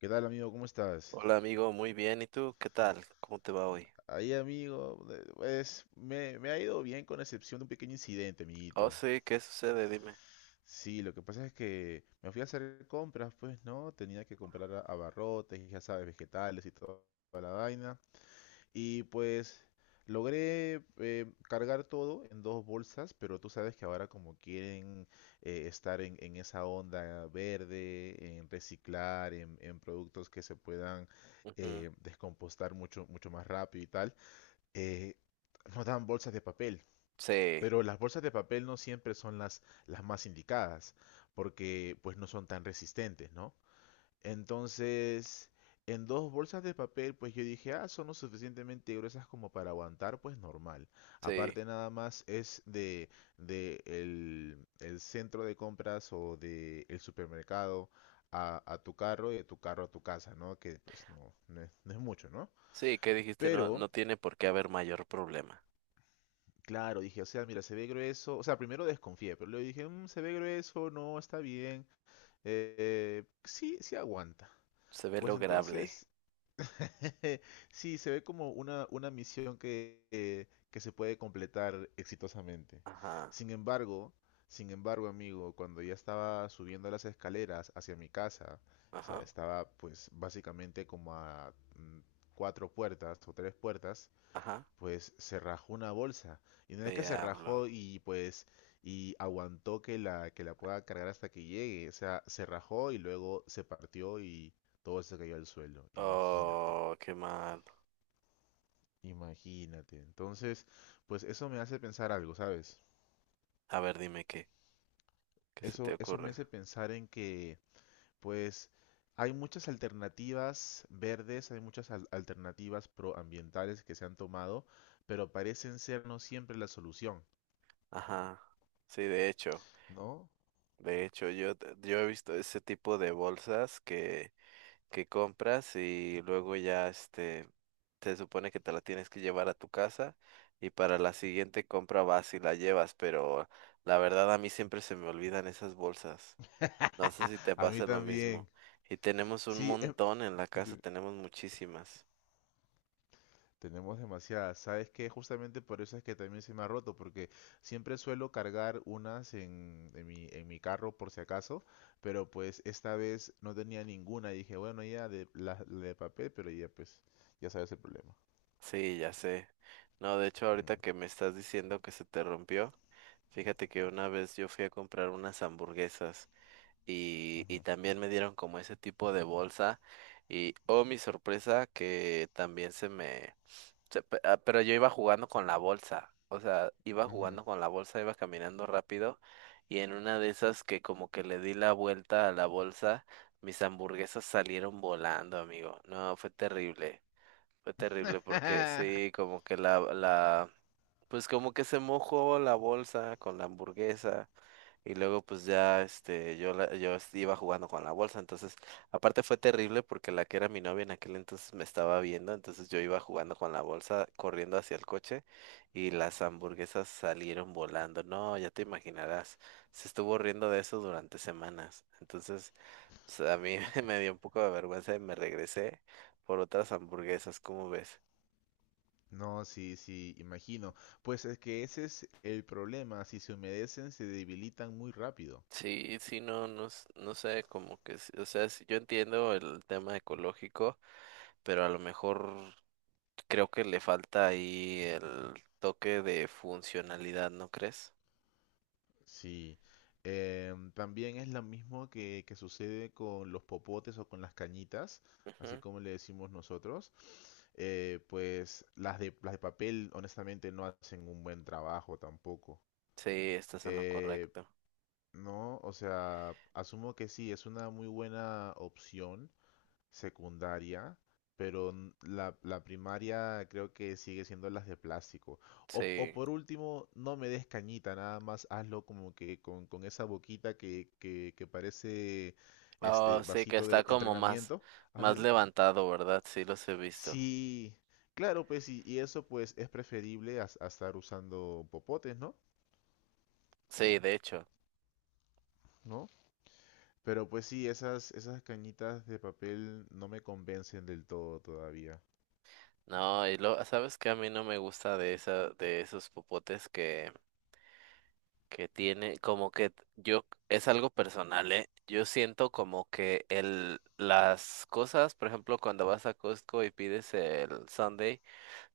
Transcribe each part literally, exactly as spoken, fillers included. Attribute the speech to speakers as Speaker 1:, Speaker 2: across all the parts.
Speaker 1: ¿Qué tal, amigo? ¿Cómo estás?
Speaker 2: Hola amigo, muy bien. ¿Y tú? ¿Qué tal? ¿Cómo te va hoy?
Speaker 1: Ahí, amigo, de- pues me, me ha ido bien con excepción de un pequeño incidente,
Speaker 2: Oh,
Speaker 1: amiguito.
Speaker 2: sí, ¿qué sucede? Dime.
Speaker 1: Sí, lo que pasa es que me fui a hacer compras, pues, ¿no? Tenía que comprar a- abarrotes, y ya sabes, vegetales y to- toda la vaina. Y pues logré eh, cargar todo en dos bolsas, pero tú sabes que ahora como quieren eh, estar en, en esa onda verde, en reciclar, en, en productos que se puedan
Speaker 2: Ujú.
Speaker 1: eh, descompostar mucho, mucho más rápido y tal. eh, Nos dan bolsas de papel,
Speaker 2: Sí,
Speaker 1: pero las bolsas de papel no siempre son las, las más indicadas, porque pues no son tan resistentes, ¿no? Entonces, en dos bolsas de papel, pues yo dije, ah, son lo suficientemente gruesas como para aguantar, pues normal.
Speaker 2: sí,
Speaker 1: Aparte nada más es de, de el, el centro de compras o de el supermercado a, a tu carro y de tu carro a tu casa, ¿no? Que pues no, no es, no es mucho, ¿no?
Speaker 2: sí, ¿qué dijiste? No,
Speaker 1: Pero
Speaker 2: no tiene por qué haber mayor problema.
Speaker 1: claro, dije, o sea, mira, se ve grueso. O sea, primero desconfié, pero luego dije, "Mm, se ve grueso, no, está bien. Eh, sí, sí aguanta.
Speaker 2: Se ve
Speaker 1: Pues
Speaker 2: lograble.
Speaker 1: entonces, sí, se ve como una, una misión que, eh, que se puede completar exitosamente.
Speaker 2: Ajá,
Speaker 1: Sin embargo, sin embargo, amigo, cuando ya estaba subiendo las escaleras hacia mi casa, o sea,
Speaker 2: ajá,
Speaker 1: estaba pues básicamente como a mm, cuatro puertas o tres puertas,
Speaker 2: ajá.
Speaker 1: pues se rajó una bolsa. Y no es que se
Speaker 2: Diablo.
Speaker 1: rajó y pues y aguantó que la que la pueda cargar hasta que llegue, o sea, se rajó y luego se partió y todo se cayó al suelo. Imagínate,
Speaker 2: Oh, qué mal.
Speaker 1: imagínate. Entonces, pues eso me hace pensar algo, ¿sabes?
Speaker 2: A ver, dime qué, qué se te
Speaker 1: Eso eso me
Speaker 2: ocurre.
Speaker 1: hace pensar en que pues hay muchas alternativas verdes, hay muchas al- alternativas proambientales que se han tomado, pero parecen ser no siempre la solución,
Speaker 2: Ajá. Sí, de hecho,
Speaker 1: ¿no?
Speaker 2: de hecho, yo, yo he visto ese tipo de bolsas que que compras y luego ya este se supone que te la tienes que llevar a tu casa y para la siguiente compra vas y la llevas, pero la verdad a mí siempre se me olvidan esas bolsas. No sé si te
Speaker 1: A mí
Speaker 2: pasa lo mismo.
Speaker 1: también.
Speaker 2: Y tenemos un
Speaker 1: Sí, em,
Speaker 2: montón en la casa,
Speaker 1: de-
Speaker 2: tenemos muchísimas.
Speaker 1: tenemos demasiadas. ¿Sabes qué? Justamente por eso es que también se me ha roto, porque siempre suelo cargar unas en, en mi, en mi carro por si acaso, pero pues esta vez no tenía ninguna. Y dije, bueno, ya de, la, la de papel, pero ya pues, ya sabes el problema.
Speaker 2: Sí, ya sé. No, de hecho ahorita
Speaker 1: Mm,
Speaker 2: que me estás diciendo que se te rompió, fíjate que una vez yo fui a comprar unas hamburguesas. y, y
Speaker 1: ujú,
Speaker 2: también me dieron como ese tipo de bolsa y oh mi sorpresa que también se me se pe- ah, pero yo iba jugando con la bolsa, o sea, iba
Speaker 1: ujú.
Speaker 2: jugando con la bolsa, iba caminando rápido y en una de esas que como que le di la vuelta a la bolsa, mis hamburguesas salieron volando, amigo. No, fue terrible. Fue terrible porque sí, como que la la pues como que se mojó la bolsa con la hamburguesa. Y luego pues ya este yo la- yo es- iba jugando con la bolsa, entonces aparte fue terrible porque la que era mi novia en aquel entonces me estaba viendo, entonces yo iba jugando con la bolsa corriendo hacia el coche y las hamburguesas salieron volando. No, ya te imaginarás. Se estuvo riendo de eso durante semanas. Entonces, pues, a mí me dio un poco de vergüenza y me regresé por otras hamburguesas, ¿cómo ves?
Speaker 1: No, sí, sí, imagino. Pues es que ese es el problema. Si se humedecen, se debilitan muy rápido.
Speaker 2: Sí, sí, no, no, s- no sé, como que, s- o sea, sí, yo entiendo el tema ecológico, pero a lo mejor creo que le falta ahí el toque de funcionalidad, ¿no crees?
Speaker 1: Sí, em, también es lo mismo que, que sucede con los popotes o con las cañitas, así
Speaker 2: Ujú.
Speaker 1: como le decimos nosotros. Eh, pues las de, las de papel, honestamente, no hacen un buen trabajo tampoco.
Speaker 2: Sí, estás en lo
Speaker 1: Eh,
Speaker 2: correcto.
Speaker 1: no, o sea, asumo que sí, es una muy buena opción secundaria, pero n- la, la primaria creo que sigue siendo las de plástico. O, o
Speaker 2: Sí.
Speaker 1: por último, no me des cañita, nada más hazlo como que con, con esa boquita que, que, que parece
Speaker 2: Oh,
Speaker 1: este
Speaker 2: sí, que
Speaker 1: vasito
Speaker 2: está
Speaker 1: de
Speaker 2: como más,
Speaker 1: entrenamiento. ¿Has
Speaker 2: más
Speaker 1: visto?
Speaker 2: levantado, ¿verdad? Sí, los he visto.
Speaker 1: Sí, claro, pues y, y eso pues es preferible a, a estar usando popotes, ¿no?
Speaker 2: Sí, de hecho.
Speaker 1: ¿No? Pero pues sí, esas, esas cañitas de papel no me convencen del todo todavía.
Speaker 2: No, y lo, ¿sabes qué? A mí no me gusta de esa, de esos popotes que, que tiene, como que yo, es algo personal, ¿eh? Yo siento como que el, las cosas, por ejemplo, cuando vas a Costco y pides el sundae.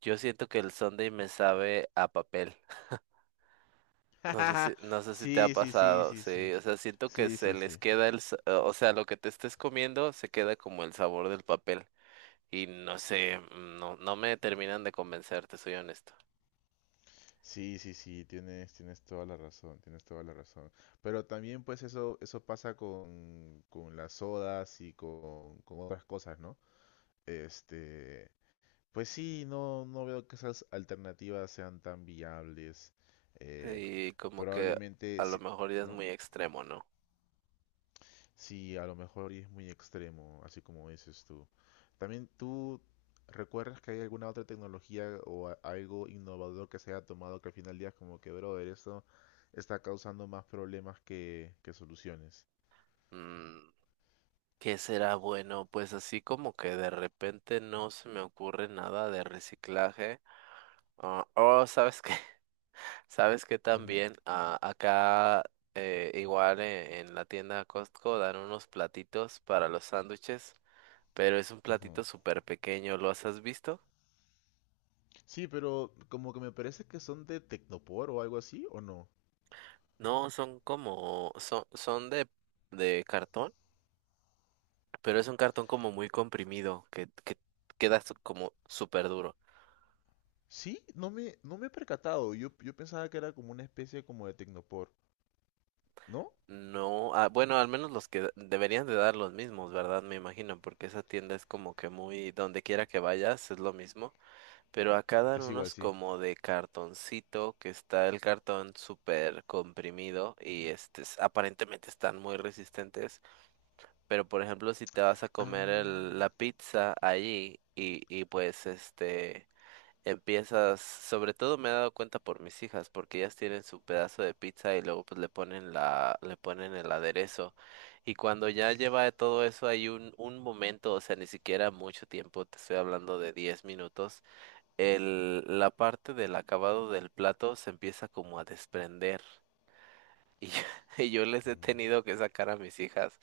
Speaker 2: Yo siento que el Sunday me sabe a papel. No sé si, no sé si te ha
Speaker 1: Sí, sí, sí,
Speaker 2: pasado,
Speaker 1: sí,
Speaker 2: sí.
Speaker 1: sí.
Speaker 2: O sea, siento que
Speaker 1: Sí,
Speaker 2: se
Speaker 1: sí,
Speaker 2: les
Speaker 1: sí.
Speaker 2: queda el, sa- o sea, lo que te estés comiendo se queda como el sabor del papel. Y no sé, mm, no, no me terminan de convencer, te soy honesto.
Speaker 1: Sí, sí, sí, tienes, tienes toda la razón, tienes toda la razón. Pero también pues eso, eso pasa con, con las sodas y con, con otras cosas, ¿no? Este, pues sí, no, no veo que esas alternativas sean tan viables. Eh,
Speaker 2: Sí, como que a
Speaker 1: Probablemente,
Speaker 2: lo
Speaker 1: sí,
Speaker 2: mejor ya es
Speaker 1: ¿no?
Speaker 2: muy extremo, ¿no?
Speaker 1: Sí, a lo mejor y es muy extremo, así como dices tú. También tú recuerdas que hay alguna otra tecnología o a- algo innovador que se haya tomado que al final del día es como que, brother, esto está causando más problemas que, que soluciones.
Speaker 2: Mm, ¿qué será bueno? Pues así como que de repente no se me ocurre nada de reciclaje. Ah, oh, ¿sabes qué? Sabes que
Speaker 1: Ujú,
Speaker 2: también ah, acá eh, igual eh, en la tienda Costco dan unos platitos para los sándwiches, pero es un
Speaker 1: ujú.
Speaker 2: platito súper pequeño, ¿los has visto?
Speaker 1: Sí, pero como que me parece que son de Tecnopor o algo así, ¿o no?
Speaker 2: No, son como, son, son de, de cartón, pero es un cartón como muy comprimido, que, que queda su- como súper duro.
Speaker 1: Sí, no me, no me he percatado. Yo, yo pensaba que era como una especie como de Tecnopor, ¿no?
Speaker 2: No, ah, bueno, al menos los que da- deberían de dar los mismos, ¿verdad? Me imagino, porque esa tienda es como que muy, donde quiera que vayas, es lo mismo. Pero acá dan
Speaker 1: Es igual,
Speaker 2: unos
Speaker 1: sí.
Speaker 2: como de cartoncito, que está el cartón súper comprimido y este, s- aparentemente están muy resistentes. Pero por ejemplo, si te vas a comer
Speaker 1: Ah.
Speaker 2: el- la pizza allí y, y pues este, empiezas, sobre todo me he dado cuenta por mis hijas, porque ellas tienen su pedazo de pizza y luego pues le ponen la, le ponen el aderezo. Y cuando ya lleva todo eso hay un, un momento, o sea, ni siquiera mucho tiempo, te estoy hablando de diez minutos el, la parte del acabado del plato se empieza como a desprender. Y, yo- y yo les he
Speaker 1: Mm.
Speaker 2: tenido que sacar a mis hijas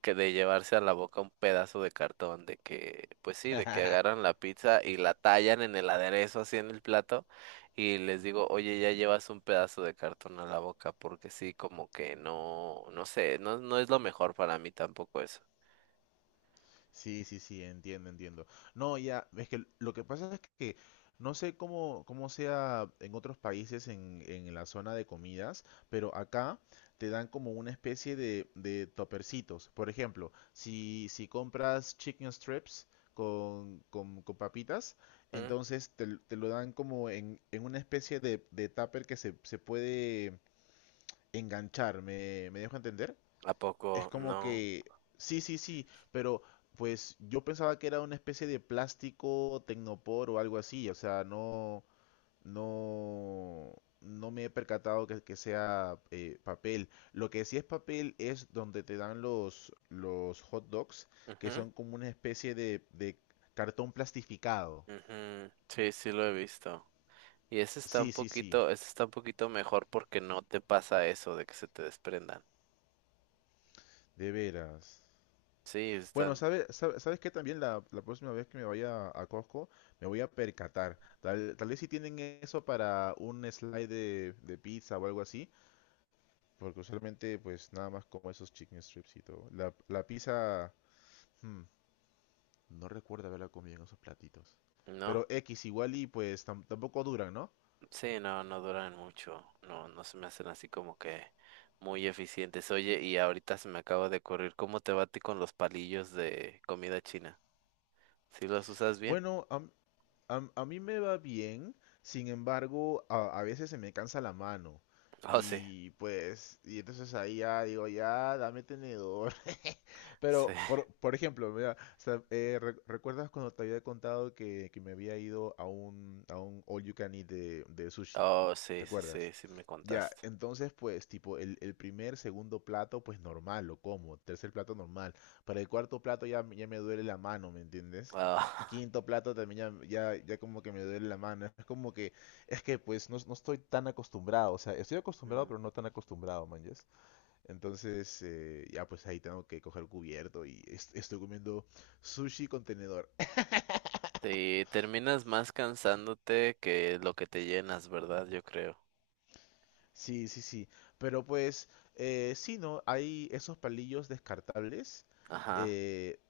Speaker 2: que de llevarse a la boca un pedazo de cartón, de que, pues sí, de que agarran la pizza y la tallan en el aderezo así en el plato y les digo, oye, ya llevas un pedazo de cartón a la boca, porque sí, como que no, no sé, no, no es lo mejor para mí tampoco eso.
Speaker 1: Sí, sí, sí, entiendo, entiendo. No, ya, es que lo que pasa es que no sé cómo, cómo sea en otros países en, en la zona de comidas, pero acá te dan como una especie de, de topercitos. Por ejemplo, si, si compras chicken strips con, con, con papitas,
Speaker 2: ¿Mm?
Speaker 1: entonces te, l- te lo dan como en, en una especie de, de tupper que se, se puede enganchar. ¿Me, me dejo entender?
Speaker 2: ¿A
Speaker 1: Es
Speaker 2: poco
Speaker 1: como
Speaker 2: no?
Speaker 1: que, sí, sí, sí, pero pues yo pensaba que era una especie de plástico tecnopor o algo así, o sea, no, no, no me he percatado que, que sea eh, papel. Lo que sí es papel es donde te dan los, los hot dogs, que
Speaker 2: Ujú,
Speaker 1: son como una especie de, de cartón plastificado.
Speaker 2: ujú. Sí, sí lo he visto. Y ese está un
Speaker 1: Sí, sí, sí,
Speaker 2: poquito, ese está un poquito mejor porque no te pasa eso de que se te desprendan.
Speaker 1: de veras.
Speaker 2: Sí,
Speaker 1: Bueno,
Speaker 2: están,
Speaker 1: ¿sabes sabe, ¿sabes que también la, la próxima vez que me vaya a Costco me voy a percatar? Tal, tal vez si tienen eso para un slide de, de pizza o algo así, porque usualmente pues nada más como esos chicken strips y todo. La, la pizza, hmm, no recuerdo haberla comido en esos platitos.
Speaker 2: ¿no?
Speaker 1: Pero X igual y pues tam- tampoco duran, ¿no?
Speaker 2: Sí, no, no duran mucho. No, no se me hacen así como que muy eficientes. Oye, y ahorita se me acaba de ocurrir, ¿cómo te va a ti con los palillos de comida china? ¿Sí los usas bien?
Speaker 1: Bueno, am- am- a mí me va bien, sin embargo, a, a veces se me cansa la mano.
Speaker 2: Oh, sí.
Speaker 1: Y pues, y entonces ahí ya digo, ya, dame tenedor.
Speaker 2: Sí.
Speaker 1: Pero, por, por ejemplo, mira, o sea, eh, re- ¿recuerdas cuando te había contado que, que me había ido a un, a un all you can eat de, de sushi?
Speaker 2: Oh, sí,
Speaker 1: ¿Te
Speaker 2: sí, sí,
Speaker 1: acuerdas?
Speaker 2: sí me
Speaker 1: Ya,
Speaker 2: contaste.
Speaker 1: entonces pues tipo el, el primer, segundo plato pues normal, lo como, tercer plato normal, para el cuarto plato ya, ya me duele la mano, ¿me entiendes?
Speaker 2: Ah,
Speaker 1: Quinto plato también ya, ya, ya como que me duele la mano, es como que, es que pues no, no estoy tan acostumbrado, o sea, estoy acostumbrado
Speaker 2: mm.
Speaker 1: pero no tan acostumbrado, man, ¿yes? Entonces, eh, ya pues ahí tengo que coger cubierto y est- estoy comiendo sushi con tenedor.
Speaker 2: Sí, terminas más cansándote que lo que te llenas, ¿verdad? Yo creo.
Speaker 1: Sí, sí, sí. Pero pues, eh, sí, ¿no? Hay esos palillos descartables,
Speaker 2: Ajá.
Speaker 1: eh,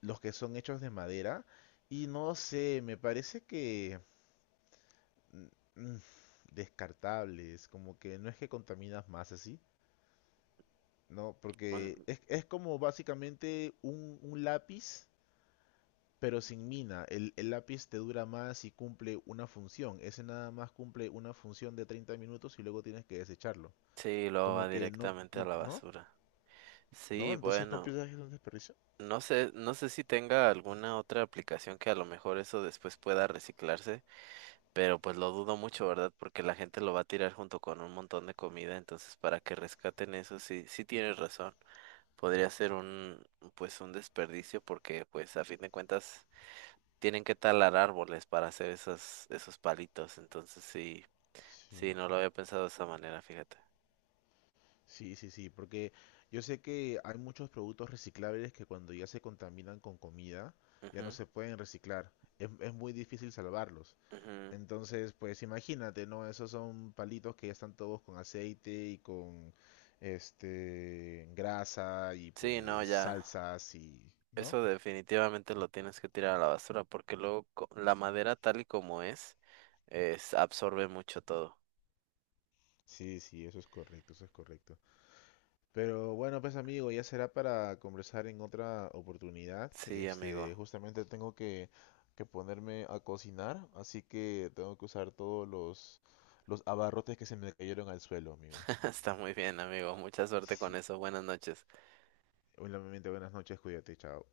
Speaker 1: los que son hechos de madera. Y no sé, me parece que... mm, mm, descartables, como que no es que contaminas más así, ¿no?
Speaker 2: Bueno,
Speaker 1: Porque es, es como básicamente un, un lápiz. Pero sin mina, el, el lápiz te dura más y cumple una función. Ese nada más cumple una función de treinta minutos y luego tienes que desecharlo.
Speaker 2: sí, lo va
Speaker 1: Como que no,
Speaker 2: directamente a
Speaker 1: no,
Speaker 2: la
Speaker 1: no,
Speaker 2: basura.
Speaker 1: no,
Speaker 2: Sí,
Speaker 1: entonces no
Speaker 2: bueno,
Speaker 1: piensas que es un desperdicio.
Speaker 2: no sé, no sé si tenga alguna otra aplicación que a lo mejor eso después pueda reciclarse, pero pues lo dudo mucho, ¿verdad? Porque la gente lo va a tirar junto con un montón de comida, entonces para que rescaten eso, sí, sí tienes razón. Podría ser un, pues un desperdicio porque pues a fin de cuentas tienen que talar árboles para hacer esos, esos palitos, entonces sí, sí,
Speaker 1: Sí,
Speaker 2: no lo había pensado de esa manera, fíjate.
Speaker 1: sí, sí, sí, porque yo sé que hay muchos productos reciclables que cuando ya se contaminan con comida, ya no
Speaker 2: Ujú,
Speaker 1: se pueden reciclar. Es, es muy difícil salvarlos.
Speaker 2: ujú.
Speaker 1: Entonces, pues imagínate, ¿no? Esos son palitos que ya están todos con aceite y con este grasa y
Speaker 2: Sí, no,
Speaker 1: pues
Speaker 2: ya.
Speaker 1: salsas y, ¿no?
Speaker 2: Eso definitivamente lo tienes que tirar a la basura porque luego co- la madera tal y como es, es absorbe mucho todo.
Speaker 1: Sí, sí, eso es correcto, eso es correcto. Pero bueno, pues amigo, ya será para conversar en otra oportunidad.
Speaker 2: Sí,
Speaker 1: Este,
Speaker 2: amigo.
Speaker 1: justamente tengo que, que ponerme a cocinar, así que tengo que usar todos los, los abarrotes que se me cayeron al suelo, amigo.
Speaker 2: Está muy bien, amigo. Mucha suerte con
Speaker 1: Sí.
Speaker 2: eso. Buenas noches.
Speaker 1: Obviamente, buenas noches, cuídate, chao.